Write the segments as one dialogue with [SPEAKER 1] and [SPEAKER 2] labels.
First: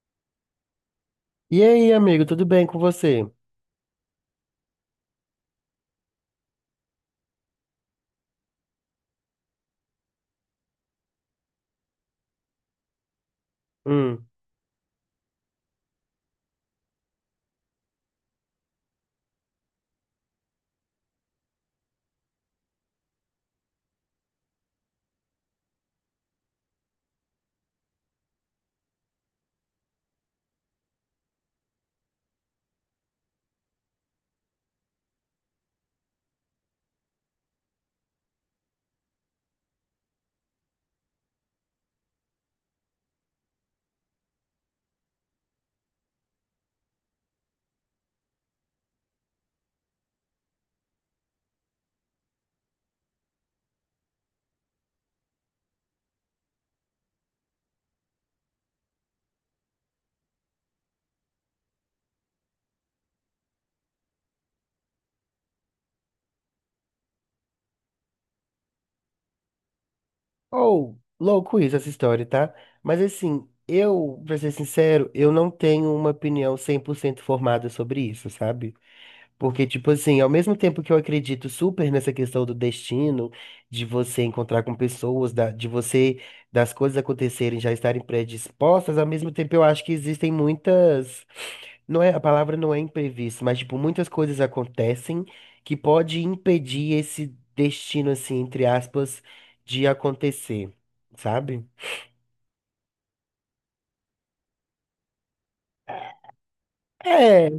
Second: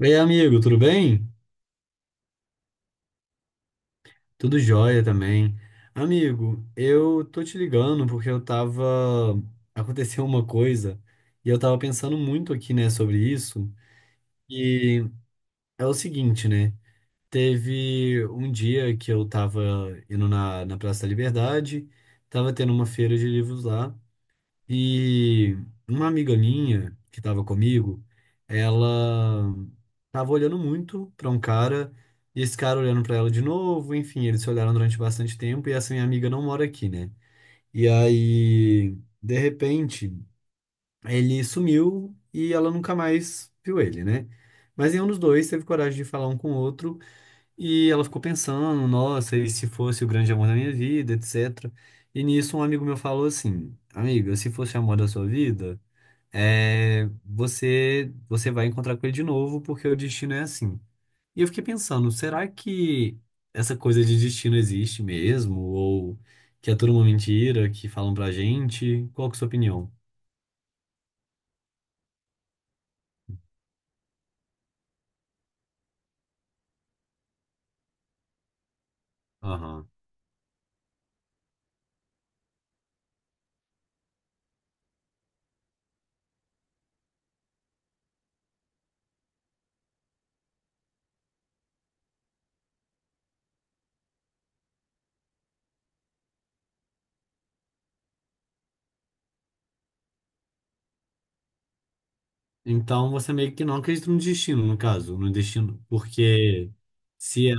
[SPEAKER 1] Ei, amigo, tudo bem?
[SPEAKER 2] E aí, amigo, tudo bem com você?
[SPEAKER 1] Tudo jóia também. Amigo, eu tô te ligando porque eu tava. Aconteceu uma coisa e eu tava pensando muito aqui, né, sobre isso.
[SPEAKER 2] Hum.
[SPEAKER 1] E é o seguinte, né? Teve um dia que eu tava indo na Praça da Liberdade, tava tendo uma feira de livros lá. E uma amiga minha que estava comigo, ela tava olhando muito para um cara, e esse cara olhando para ela de novo, enfim, eles se olharam durante bastante tempo e essa minha amiga não mora aqui, né? E aí, de repente, ele sumiu e ela nunca mais viu ele, né? Mas nenhum dos dois teve coragem de falar um com o outro e ela ficou pensando, nossa, e se fosse o grande amor da minha vida, etc. E nisso um amigo meu falou assim: Amiga, se fosse o amor da sua vida, é, você vai encontrar com ele de novo porque o destino é assim. E eu fiquei pensando, será que essa coisa de destino existe mesmo? Ou que é tudo uma mentira que falam pra gente? Qual que é a sua opinião?
[SPEAKER 2] Ou, louco isso, essa história, tá? Mas assim, eu, pra ser sincero, eu não tenho uma opinião 100% formada sobre isso, sabe? Porque,
[SPEAKER 1] Aham.
[SPEAKER 2] tipo assim, ao mesmo tempo que eu acredito super nessa questão do destino, de você encontrar com pessoas, de você, das coisas acontecerem, já estarem predispostas, ao mesmo tempo eu acho que existem muitas, não é, a palavra não é imprevisto, mas, tipo, muitas coisas acontecem que pode impedir esse destino, assim, entre aspas, de acontecer, sabe?
[SPEAKER 1] Então você meio que não acredita no destino, no caso, no destino, porque
[SPEAKER 2] É.
[SPEAKER 1] se, é-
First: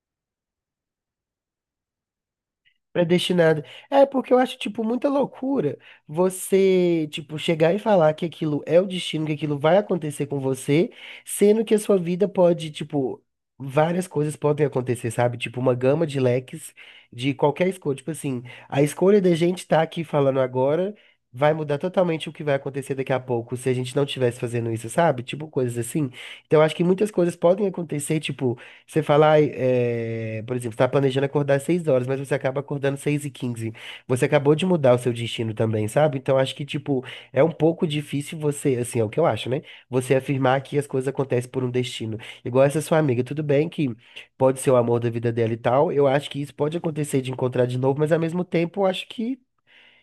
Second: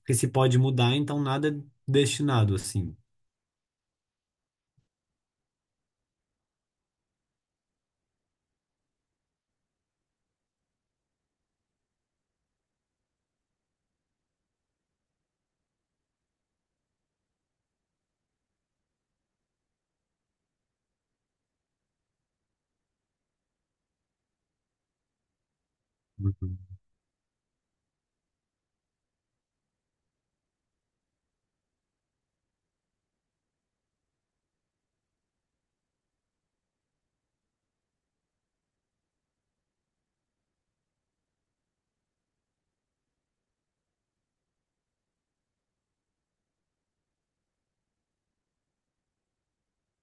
[SPEAKER 1] porque se pode mudar, então nada é destinado assim.
[SPEAKER 2] Predestinado. É, porque eu acho, tipo, muita loucura você, tipo, chegar e falar que aquilo é o destino, que aquilo vai acontecer com você, sendo que a sua vida pode, tipo, várias coisas podem acontecer, sabe? Tipo, uma gama de leques de qualquer escolha. Tipo assim, a escolha da gente tá aqui falando agora vai mudar totalmente o que vai acontecer daqui a pouco, se a gente não estivesse fazendo isso, sabe? Tipo, coisas assim. Então, eu acho que muitas coisas podem acontecer, tipo. Você fala, ai, é, por exemplo, você está planejando acordar às 6 horas, mas você acaba acordando às 6 e quinze. Você acabou de mudar o seu destino também, sabe? Então acho que, tipo, é um pouco difícil você, assim, é o que eu acho, né? Você afirmar que as coisas acontecem por um destino. Igual essa sua amiga, tudo bem que pode ser o amor da vida dela e tal. Eu acho que isso pode acontecer de encontrar de novo, mas ao mesmo tempo eu acho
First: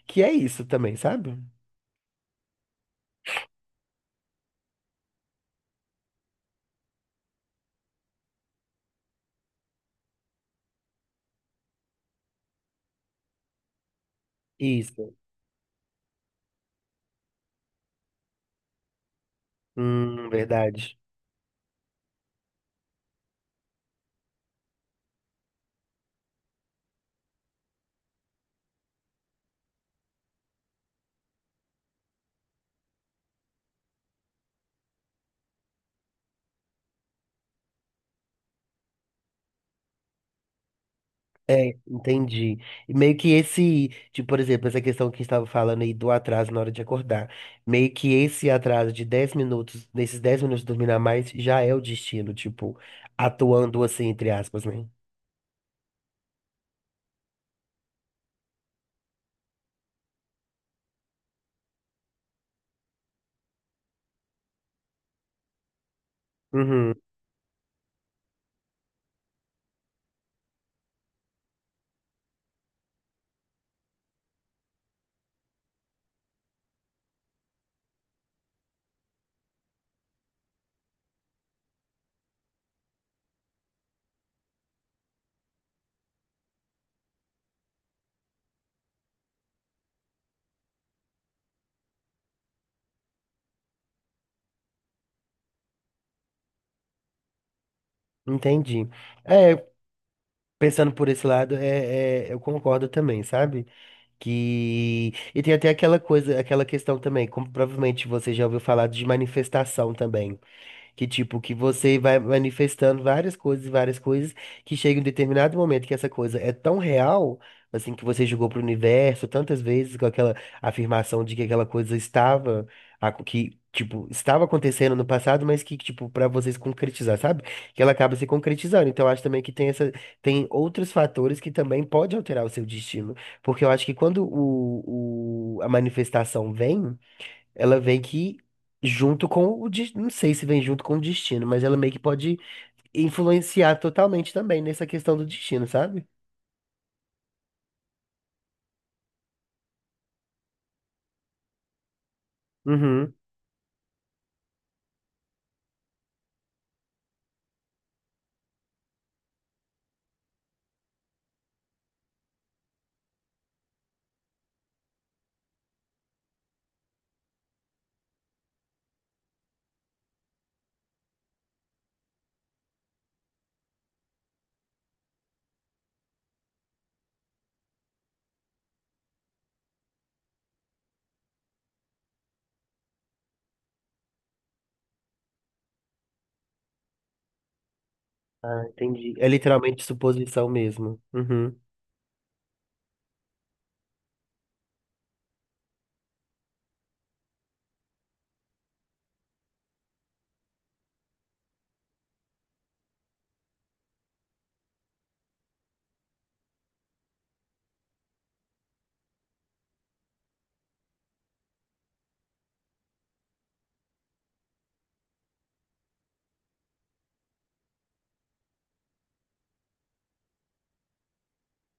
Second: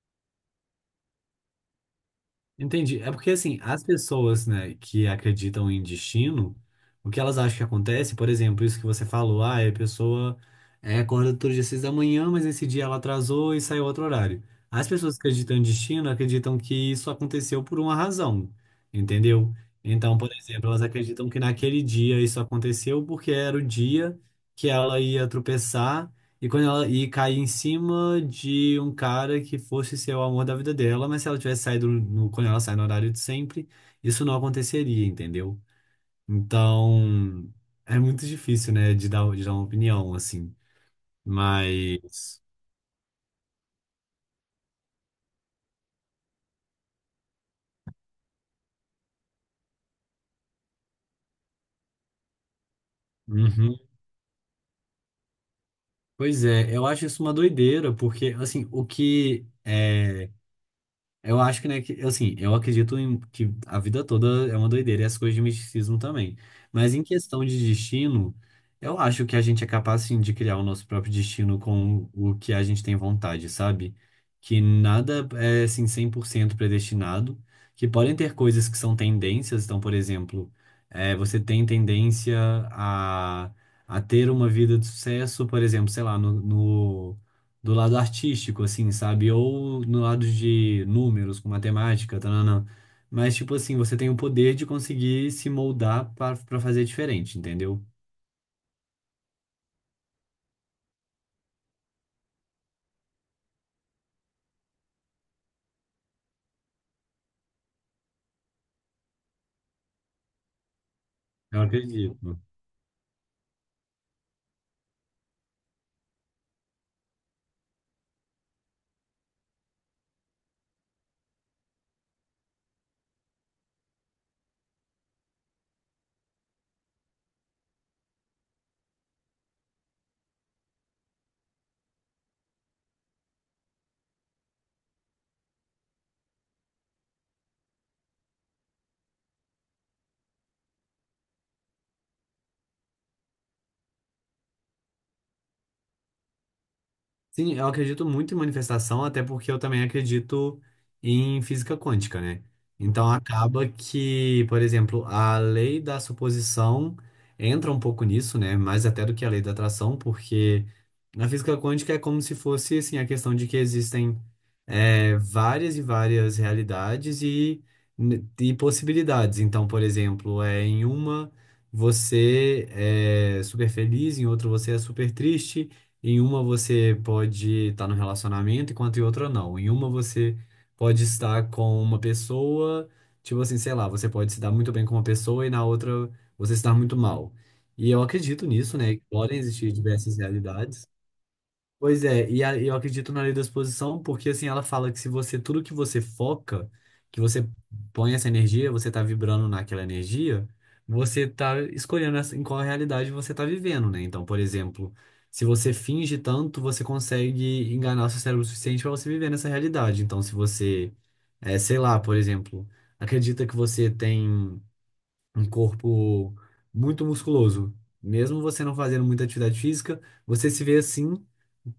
[SPEAKER 2] que é isso também, sabe?
[SPEAKER 1] Entendi. É porque, assim, as pessoas, né, que acreditam em destino, o que elas acham que acontece, por exemplo, isso que você falou, ah, a pessoa é, acorda todo dia às 6 da manhã, mas esse dia ela atrasou e saiu outro horário. As
[SPEAKER 2] Isso.
[SPEAKER 1] pessoas que acreditam em destino acreditam que isso aconteceu por uma razão, entendeu? Então, por exemplo, elas
[SPEAKER 2] Verdade.
[SPEAKER 1] acreditam que naquele dia isso aconteceu porque era o dia que ela ia tropeçar e quando ela e cair em cima de um cara que fosse ser o amor da vida dela, mas se ela tivesse saído no, quando ela sai no horário de sempre, isso não aconteceria, entendeu? Então, é muito difícil, né, de dar uma opinião, assim.
[SPEAKER 2] É,
[SPEAKER 1] Mas.
[SPEAKER 2] entendi. E meio que esse, tipo, por exemplo, essa questão que estava falando aí do atraso na hora de acordar. Meio que esse atraso de 10 minutos, nesses 10 minutos de dormir a mais, já é o destino, tipo,
[SPEAKER 1] Uhum.
[SPEAKER 2] atuando assim, entre aspas, né?
[SPEAKER 1] Pois é, eu acho isso uma doideira, porque, assim, o que é. Eu acho que, né, que, assim, eu acredito em, que a vida toda é uma doideira e as coisas de misticismo também.
[SPEAKER 2] Uhum,
[SPEAKER 1] Mas em questão de destino, eu acho que a gente é capaz, sim, de criar o nosso próprio destino com o que a gente tem vontade, sabe? Que nada é, assim, 100% predestinado, que podem ter coisas que são tendências. Então, por exemplo, é, você tem tendência a, a ter uma vida de sucesso, por exemplo, sei lá, no, do lado artístico, assim, sabe? Ou no lado de números, com matemática, tananã. Mas, tipo assim, você tem o poder de conseguir se moldar para fazer diferente, entendeu?
[SPEAKER 2] entendi. É, pensando por esse lado, eu concordo também, sabe? Que. E tem até aquela coisa, aquela questão também, como provavelmente você já ouviu falar de manifestação também. Que tipo, que
[SPEAKER 1] Eu
[SPEAKER 2] você vai
[SPEAKER 1] acredito.
[SPEAKER 2] manifestando várias coisas, e várias coisas, que chega em um determinado momento que essa coisa é tão real, assim, que você jogou pro universo tantas vezes com aquela afirmação de que aquela coisa estava, que, tipo, estava acontecendo no passado, mas que, tipo, pra vocês concretizar, sabe? Que ela acaba se concretizando. Então, eu acho também que tem essa, tem outros fatores que também pode alterar o seu destino. Porque eu acho que quando a manifestação vem. Ela vem que junto com o, de não sei se vem junto com o destino, mas ela meio que pode influenciar totalmente também nessa questão do destino, sabe?
[SPEAKER 1] Sim, eu acredito muito em manifestação, até porque eu também acredito em física quântica, né? Então
[SPEAKER 2] Uhum.
[SPEAKER 1] acaba que, por exemplo, a lei da suposição entra um pouco nisso, né? Mais até do que a lei da atração, porque na física quântica é como se fosse, assim, a questão de que existem é, várias e várias realidades e possibilidades. Então, por exemplo, é, em uma você é super feliz, em outra você é super triste. Em uma você pode estar no relacionamento, enquanto em outra não. Em uma você pode estar com uma pessoa, tipo assim, sei lá, você pode se dar muito bem com uma pessoa e na outra você se dar muito mal. E eu acredito
[SPEAKER 2] Ah,
[SPEAKER 1] nisso, né? Que
[SPEAKER 2] entendi. É
[SPEAKER 1] podem existir
[SPEAKER 2] literalmente
[SPEAKER 1] diversas
[SPEAKER 2] suposição
[SPEAKER 1] realidades.
[SPEAKER 2] mesmo. Uhum.
[SPEAKER 1] Pois é, e eu acredito na lei da exposição, porque assim, ela fala que se você, tudo que você foca, que você põe essa energia, você tá vibrando naquela energia, você tá escolhendo em qual realidade você tá vivendo, né? Então, por exemplo, se você finge tanto, você consegue enganar seu cérebro o suficiente para você viver nessa realidade. Então, se você, é, sei lá, por exemplo, acredita que você tem um corpo muito musculoso. Mesmo você não fazendo muita atividade física, você se vê assim,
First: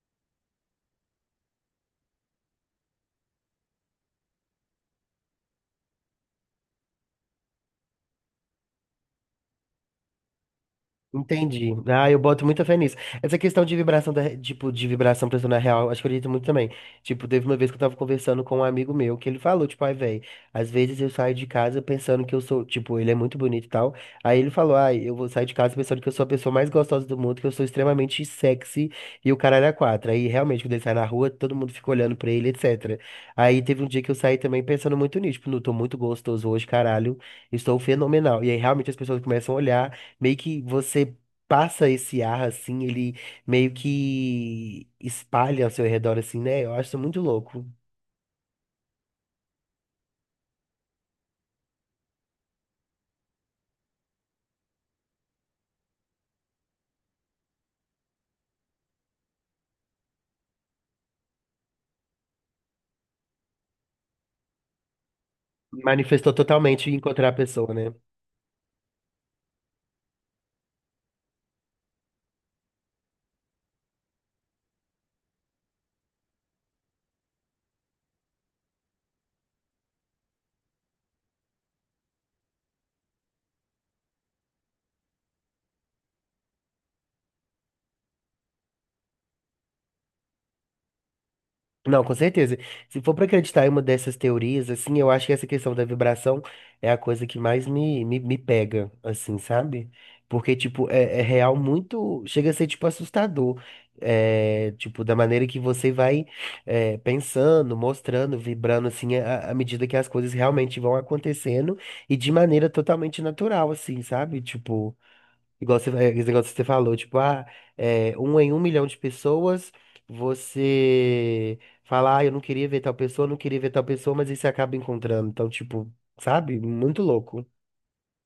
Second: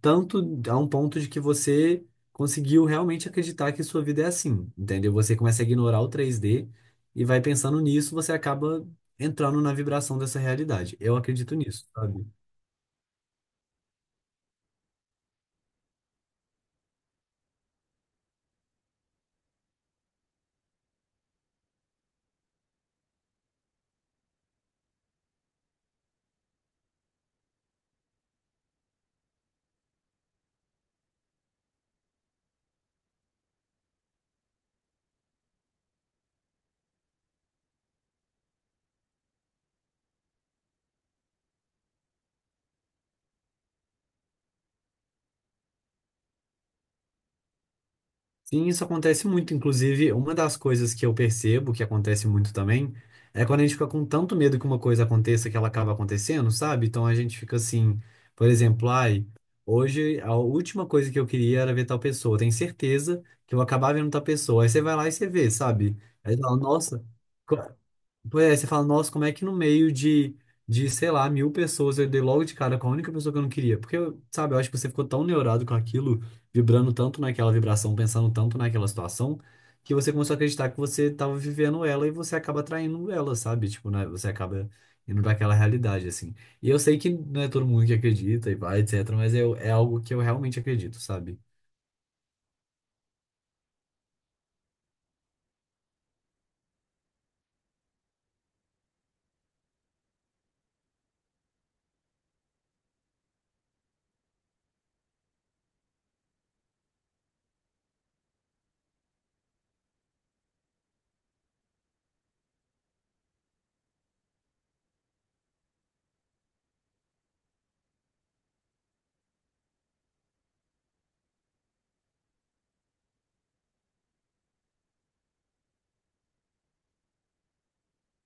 [SPEAKER 1] tanto a um ponto de que você conseguiu realmente acreditar que sua vida é assim, entendeu? Você começa a ignorar o 3D e vai pensando nisso, você acaba entrando na vibração dessa realidade. Eu acredito
[SPEAKER 2] Entendi.
[SPEAKER 1] nisso,
[SPEAKER 2] Ah, eu
[SPEAKER 1] sabe?
[SPEAKER 2] boto muita fé nisso. Essa questão de vibração, da, tipo, de vibração pra na real, acho que eu acredito muito também. Tipo, teve uma vez que eu tava conversando com um amigo meu, que ele falou, tipo, ai, velho, às vezes eu saio de casa pensando que eu sou, tipo, ele é muito bonito e tal. Aí ele falou, ai, eu vou sair de casa pensando que eu sou a pessoa mais gostosa do mundo, que eu sou extremamente sexy e o caralho é quatro. Aí, realmente, quando ele sai na rua, todo mundo fica olhando pra ele, etc. Aí teve um dia que eu saí também pensando muito nisso, tipo, não, tô muito gostoso hoje, caralho, estou fenomenal. E aí, realmente, as pessoas começam a olhar. Meio que você passa esse ar assim, ele meio que espalha ao seu redor assim, né? Eu acho isso muito louco.
[SPEAKER 1] Sim, isso acontece muito. Inclusive, uma das coisas que eu percebo que acontece muito também é quando a gente fica com tanto medo que uma coisa aconteça que ela acaba acontecendo, sabe? Então a gente fica assim, por exemplo, ai, hoje a última coisa que eu queria era ver tal pessoa. Eu tenho certeza que eu vou acabar vendo tal pessoa. Aí você vai lá e você vê, sabe?
[SPEAKER 2] Manifestou
[SPEAKER 1] Aí você fala,
[SPEAKER 2] totalmente
[SPEAKER 1] nossa.
[SPEAKER 2] encontrar a pessoa, né?
[SPEAKER 1] Pois é, você fala, nossa, como é que no meio de, sei lá, mil pessoas eu dei logo de cara com a única pessoa que eu não queria? Porque, sabe, eu acho que você ficou tão neurado com aquilo, vibrando tanto naquela vibração, pensando tanto naquela situação, que você começou a acreditar que você estava vivendo ela e você acaba atraindo ela, sabe? Tipo, né? Você acaba indo para aquela realidade, assim. E eu sei que não é todo mundo que acredita e vai, etc., mas eu, é algo que eu realmente acredito, sabe?
[SPEAKER 2] Não, com certeza. Se for para acreditar em uma dessas teorias, assim, eu acho que essa questão da vibração é a coisa que mais me pega, assim, sabe? Porque, tipo, é real muito. Chega a ser, tipo, assustador. É, tipo, da maneira que você vai pensando, mostrando, vibrando, assim, à medida que as coisas realmente vão acontecendo e de maneira totalmente natural, assim, sabe? Tipo. Igual você, é, esse negócio que você falou, tipo, ah, é, um em um milhão de pessoas, você fala, ah, eu não queria ver tal pessoa, não queria ver tal pessoa, mas aí você acaba encontrando. Então, tipo, sabe? Muito louco.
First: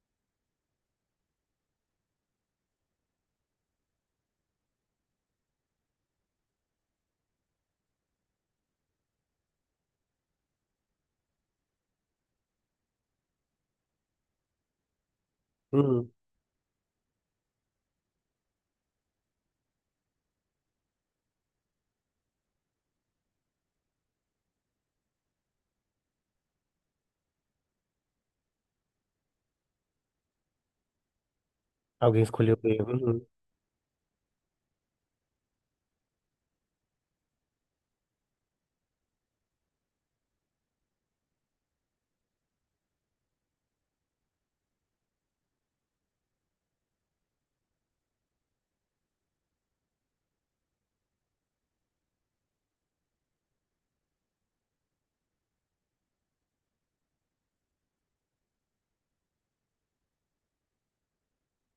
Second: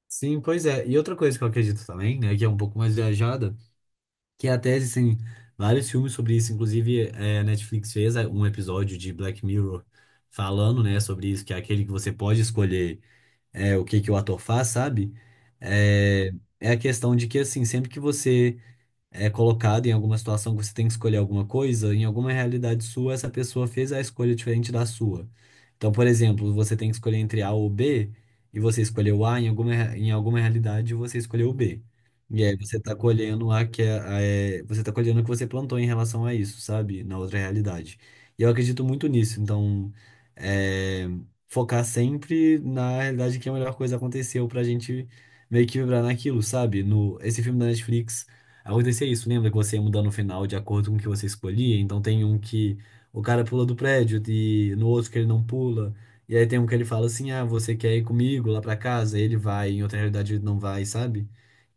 [SPEAKER 1] Sim, pois é. E outra coisa que eu acredito também, né, que é um pouco mais viajada, que até existem vários filmes sobre isso. Inclusive, a Netflix fez um episódio de Black Mirror falando, né, sobre isso, que é aquele que você pode escolher o que que o ator faz, sabe?
[SPEAKER 2] Hum,
[SPEAKER 1] É, é a questão de que, assim, sempre que você é colocado em alguma situação que você tem que escolher alguma coisa, em alguma realidade sua, essa pessoa fez a escolha diferente da sua. Então, por exemplo, você tem que escolher entre A ou B, e você escolheu A, em alguma, em alguma realidade você escolheu B.
[SPEAKER 2] alguém
[SPEAKER 1] E aí
[SPEAKER 2] escolheu
[SPEAKER 1] você
[SPEAKER 2] bem.
[SPEAKER 1] tá
[SPEAKER 2] Uhum.
[SPEAKER 1] colhendo a que é, a- é- você tá colhendo o que você plantou em relação a isso, sabe? Na outra realidade. E eu acredito muito nisso, então é, focar sempre na realidade que a melhor coisa aconteceu pra gente meio que vibrar naquilo, sabe? No, esse filme da Netflix. Acontecia isso, lembra que você ia mudar no final de acordo com o que você escolhia? Então tem um que o cara pula do prédio e no outro que ele não pula. E aí tem um que ele fala assim: ah, você quer ir comigo lá pra casa? Ele vai, em outra realidade ele não vai, sabe?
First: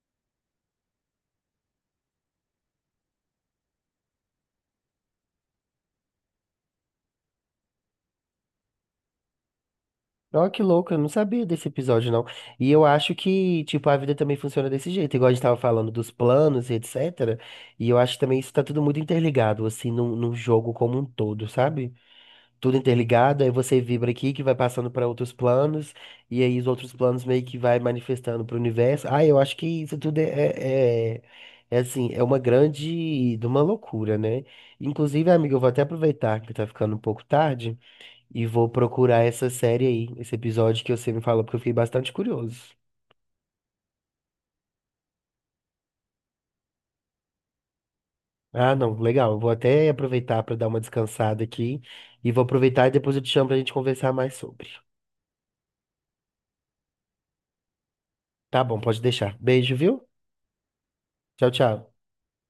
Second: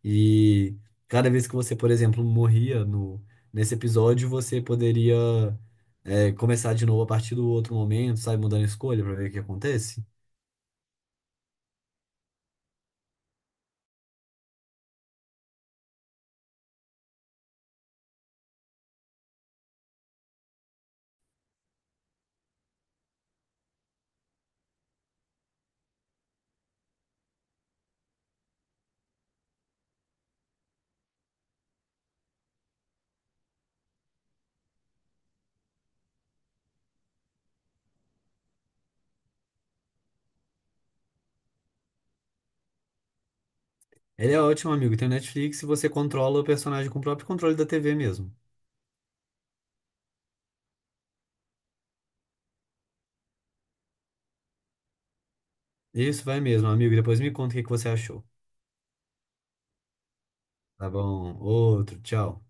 [SPEAKER 1] E cada vez que você, por exemplo, morria no, nesse episódio, você poderia é, começar de novo a partir do outro momento, sabe? Mudando a escolha pra ver o que acontece.
[SPEAKER 2] Ó, que louco, eu não sabia desse episódio, não. E eu acho que, tipo, a vida também funciona desse jeito, igual a gente tava falando dos planos e etc. E eu acho que também isso tá tudo muito interligado, assim, num jogo como um todo, sabe? Tudo interligado, aí você vibra aqui que vai passando para outros planos, e aí os outros planos meio que vai manifestando para o universo. Ah, eu acho que isso tudo é assim, é uma grande, de uma loucura, né? Inclusive, amiga, eu vou até aproveitar que tá ficando um pouco tarde e vou procurar essa série aí, esse episódio que você me falou, porque eu fiquei bastante curioso.
[SPEAKER 1] Ele é ótimo, amigo. Tem o Netflix e você controla o personagem com o próprio controle da TV mesmo.
[SPEAKER 2] Ah, não, legal. Eu vou até aproveitar para dar uma descansada aqui e vou aproveitar e depois eu te chamo pra gente conversar mais sobre.
[SPEAKER 1] Isso vai mesmo, amigo. Depois me conta o que que você achou.
[SPEAKER 2] Tá bom, pode deixar. Beijo, viu?
[SPEAKER 1] Tá bom.
[SPEAKER 2] Tchau, tchau.
[SPEAKER 1] Outro, tchau.